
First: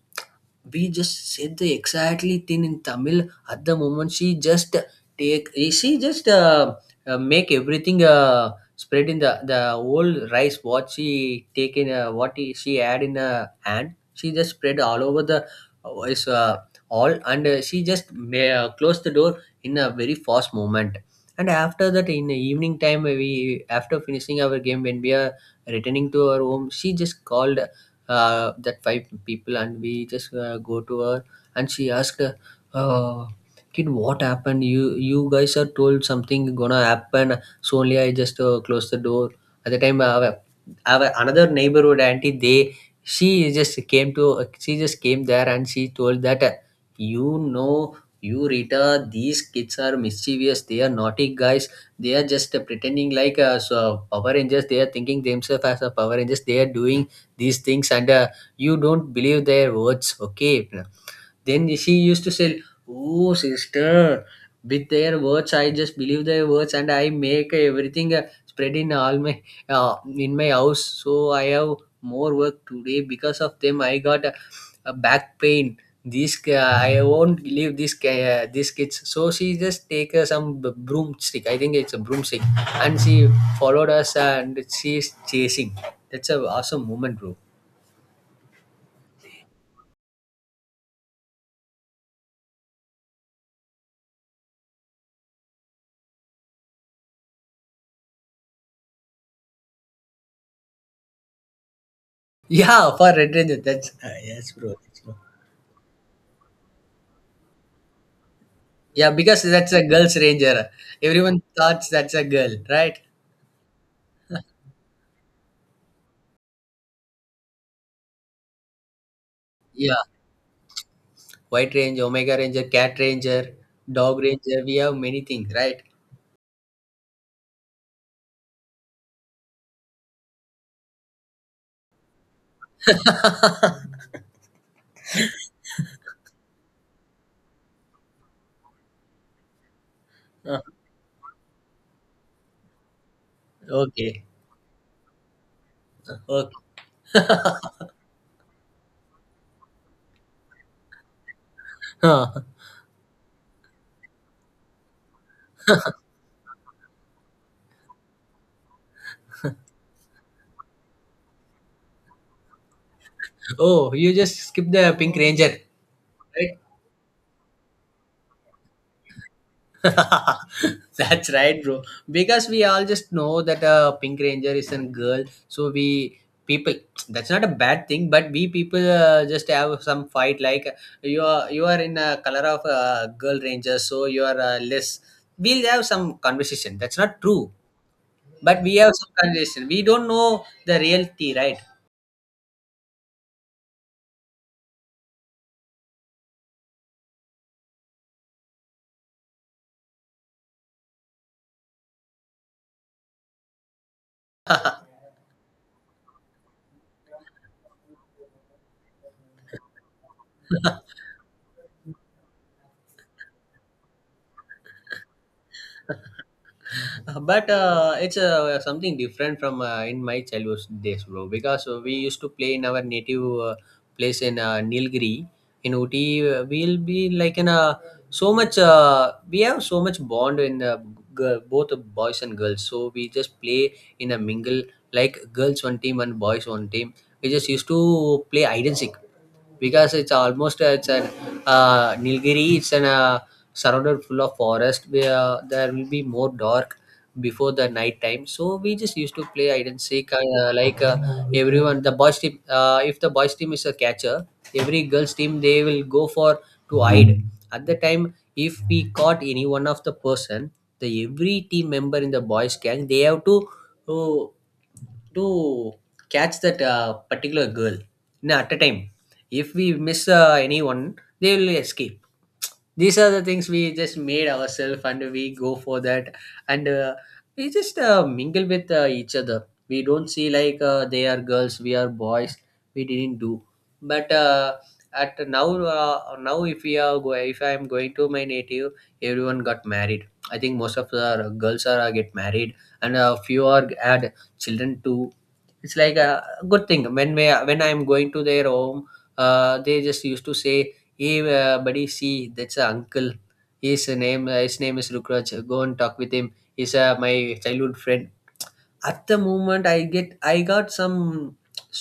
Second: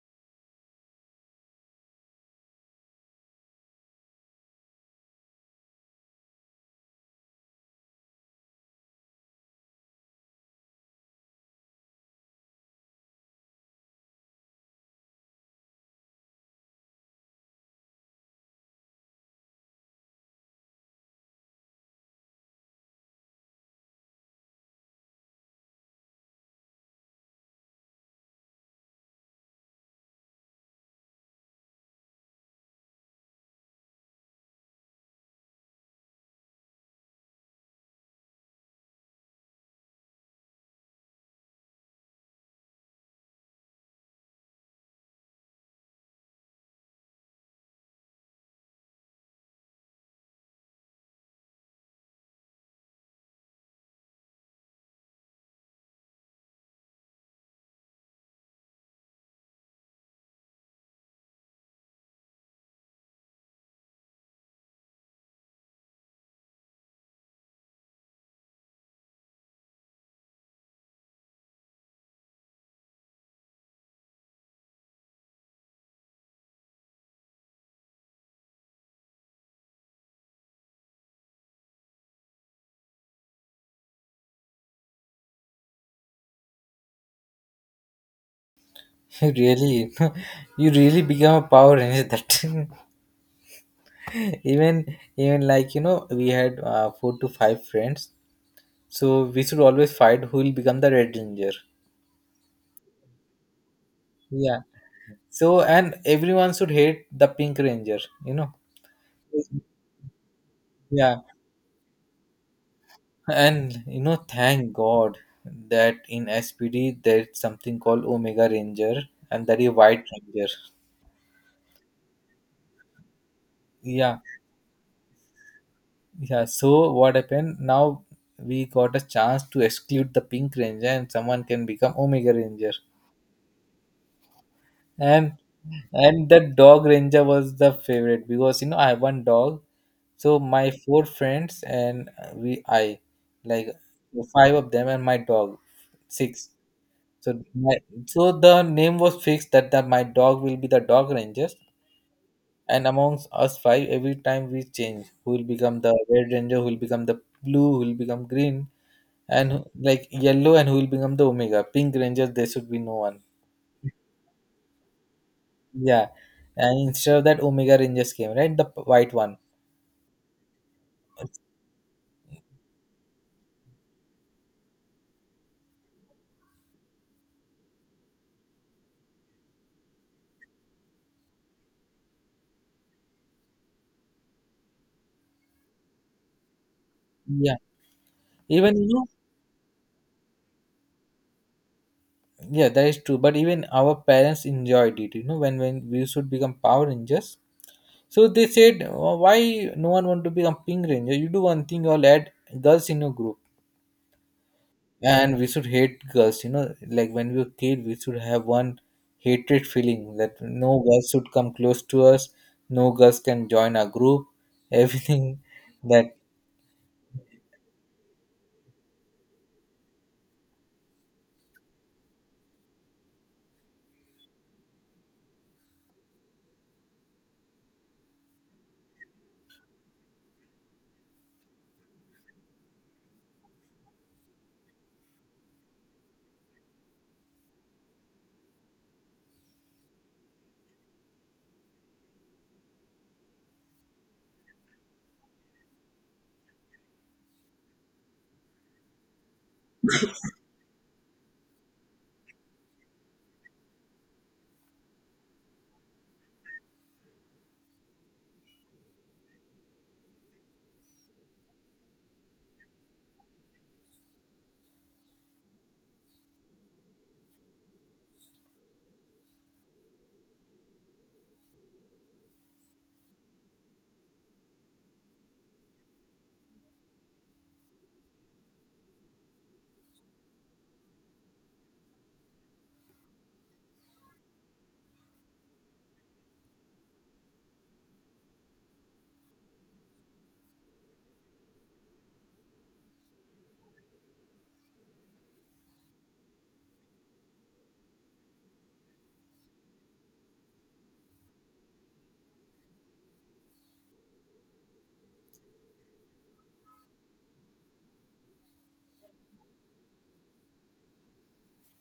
Speaker 2: We just said the exactly thing in Tamil. At the moment, she just take, she just make everything spread in the whole rice what she take in, what he-, she add in a hand. She just spread all over the is all. And she just may, close the door in a very fast moment. And after that, in the evening time, we after finishing our game when we are returning to our home, she just called that five people and we just go to her and she asked uh, kid, what happened? You guys are told something gonna happen, so only I just closed the door at the time. Our another neighborhood auntie, they she just came to she just came there and she told that, "You know, you Rita, these kids are mischievous, they are naughty guys. They are just pretending like so Power Rangers. They are thinking themselves as a Power Rangers, they are doing these things, and you don't believe their words, okay?" Then she used to say, "Oh sister, with their words I just believe their words and I make everything spread in all my uh, in my house. So I have more work today. Because of them I got a back pain. This I won't leave this kids." So she just take some broomstick, I think it's a broomstick, and she followed us and she's chasing. That's a awesome moment, bro.
Speaker 1: you really, you really become a power ranger that time. Even, even like you know, we had four to five friends, so we should always fight who will become the red ranger.
Speaker 2: Yeah, for Red Ranger. That's Ah, yes,
Speaker 1: Yeah,
Speaker 2: bro. Yes, bro.
Speaker 1: so, and everyone should hate the pink ranger, you know.
Speaker 2: Yeah, because that's a girl's ranger.
Speaker 1: Yeah.
Speaker 2: Everyone thought that's a girl, right?
Speaker 1: And you know, thank God that in SPD there's something called Omega Ranger, and that is White
Speaker 2: Yeah.
Speaker 1: Ranger.
Speaker 2: White Ranger, Omega Ranger, Cat Ranger,
Speaker 1: Yeah,
Speaker 2: Dog Ranger. We have many things, right?
Speaker 1: yeah. So what happened? Now we got a chance to exclude the Pink Ranger and someone can become Omega Ranger. And and the dog ranger was the favorite because you know I have one dog. So
Speaker 2: Ah,
Speaker 1: my four friends and we I like,
Speaker 2: okay.
Speaker 1: five of them and my dog, six.
Speaker 2: Okay.
Speaker 1: So my, so the name was fixed that, that my dog will be the dog rangers,
Speaker 2: Huh.
Speaker 1: and amongst us five, every time we change, who will become the red ranger, who will become the blue, who will become green, and who- like yellow, and who will become the omega. Pink ranger, there should be no one.
Speaker 2: Oh, you just skip the Pink Ranger,
Speaker 1: Yeah,
Speaker 2: right?
Speaker 1: and instead of that, omega rangers came, right? The white one.
Speaker 2: That's right, bro. Because we all just know that a Pink Ranger is a girl, so we people, that's not a bad thing. But we people just have some fight like, you are, you are in a color of a girl ranger, so you are less. We'll have some conversation. That's not true,
Speaker 1: Yeah,
Speaker 2: but we
Speaker 1: even you
Speaker 2: have
Speaker 1: know,
Speaker 2: some conversation. We don't know the reality, right?
Speaker 1: yeah, that is true. But even our parents enjoyed it, you know, when we should become power rangers. So they said, "Oh, why no one want to become Pink Ranger? You do one thing, you'll add girls in your group." And we should hate girls, you know, like when we were kid, we should have one hatred feeling that no girls should come close to us, no girls can join our group, everything. That,
Speaker 2: But it's something different from in my childhood days, bro, because we used to play in our native place in Nilgiri, in Uti. We'll be like in a so much we have so much bond in girl, both the boys and girls, so we just play in a mingle, like girls one team and boys one team. We just used to play hide and seek, because it's almost it's an Nilgiri. It's an surrounded full of forest where there will be more dark before the night time. So we just used to play hide and seek. Like everyone, the boys team. If the boys team is a catcher, every girls team they will go for to hide. At the time, if we caught any one of the person, the every team member in the boys gang they have to. uh, to catch that particular girl, no, at a time. If we miss anyone, they will escape. These are the things we just made ourselves and we go for that. And we just mingle with each other. We don't see like they are girls, we are boys. We didn't do. But at now, now if we are if I am going to my native, everyone got married. I think most of the girls are get married and a few are had children too. It's like a good thing. When I'm going to their home, they just used to say, "Hey, buddy, see, that's a uncle. His name is Rukraj. Go and talk with him. He's my childhood friend." At the moment, I got some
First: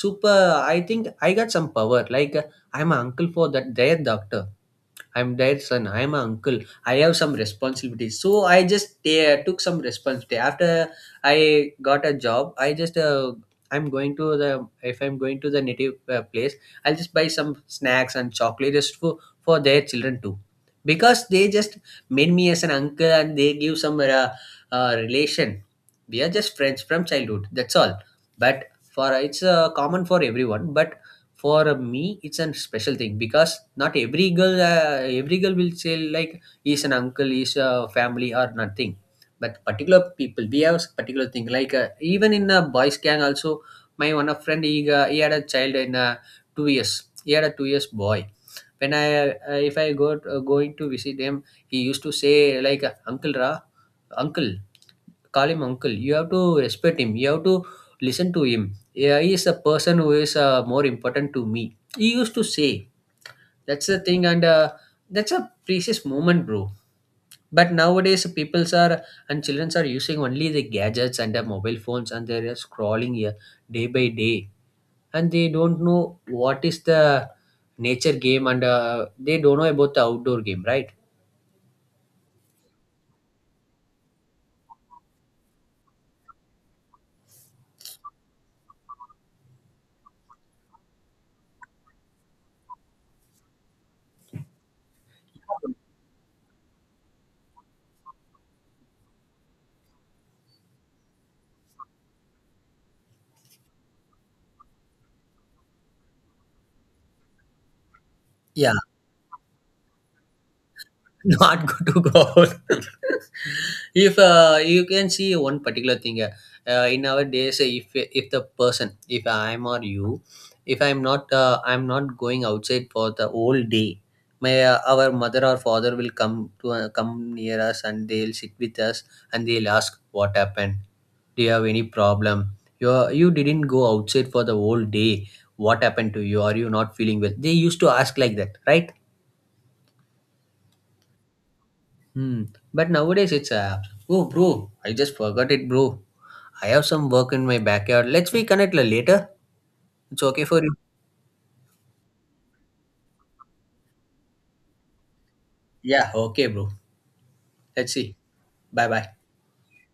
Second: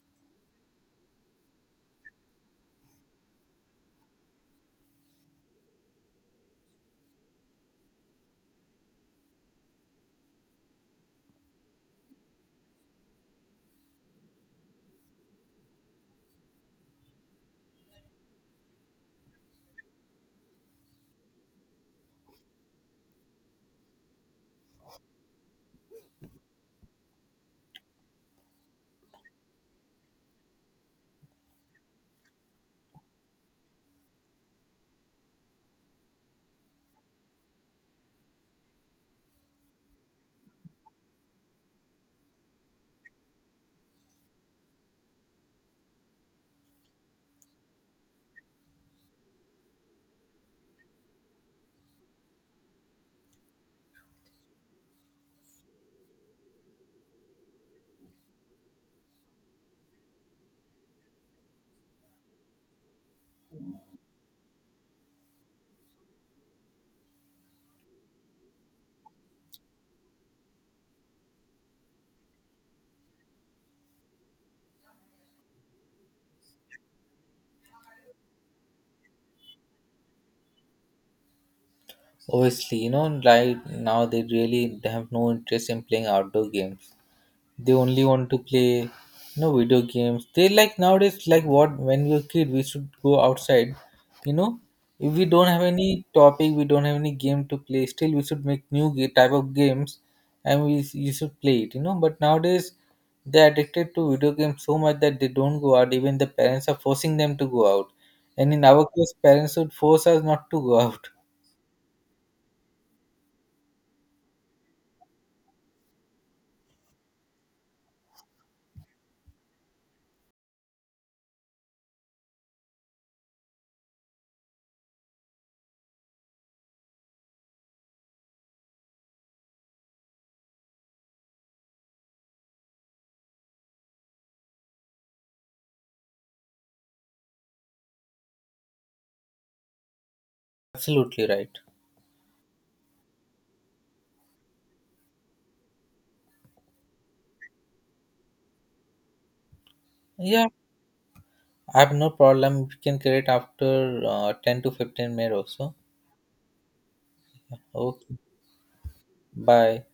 Speaker 2: super. I think I got some power. Like I'm an uncle for that their doctor I'm their son. I'm an uncle. I have some responsibilities. So I just took some responsibility. After I got a job, I just I'm going to the if I'm going to the native place, I'll just buy some snacks and chocolate just for their children too, because they just made me as an uncle and they give some relation. We are just friends from childhood. That's all. But for it's common for everyone. But for me it's a special thing because not every girl every girl will say like he's an uncle, he's a family or nothing, but particular people we have particular thing like, even in a boys gang also, my one of friend he had a child in 2 years, he had a 2 years boy. When I if I go going to visit him, he used to say like, "Uncle, ra, uncle, call him uncle. You have to respect him, you have to listen to him. Yeah, he is a person who is more important to me," he used to say. That's the thing, and that's a precious moment, bro. But nowadays peoples are and childrens are using only the gadgets and the mobile phones, and they're scrolling here day by day, and they don't know what is the nature game, and they don't know about the outdoor game, right?
Speaker 1: obviously, you know, like now they really have no interest in playing outdoor games. They only want to play, you know, video games, they like nowadays, like what, when we were kid, we should go outside, you know, if we don't have any topic, we don't have any game to play, still we should make new type of games and we, you should play it, you know, but nowadays they're addicted to video games so much that they don't go out, even the parents are forcing them to go out, and in
Speaker 2: Yeah.
Speaker 1: our case parents would force us not to go out.
Speaker 2: Not good to go out. If you can see one particular thing, in our days, if the person, if I'm or you, if I'm not, I'm not going outside for the whole day. My our mother or father will come to come near us and they'll sit with us and they'll ask what happened. Do you have any problem? You didn't go outside for the whole day. What happened to you? Are you not feeling well? They used to ask like that, right?
Speaker 1: Absolutely right.
Speaker 2: Hmm. But nowadays it's apps. Oh, bro, I just forgot it, bro. I have some work in my backyard. Let's be connected later. It's okay
Speaker 1: Yeah,
Speaker 2: for you.
Speaker 1: I have no problem, we can create after 10 to 15 minutes also.
Speaker 2: Yeah, okay, bro. Let's
Speaker 1: Okay.
Speaker 2: see. Bye bye.
Speaker 1: Bye.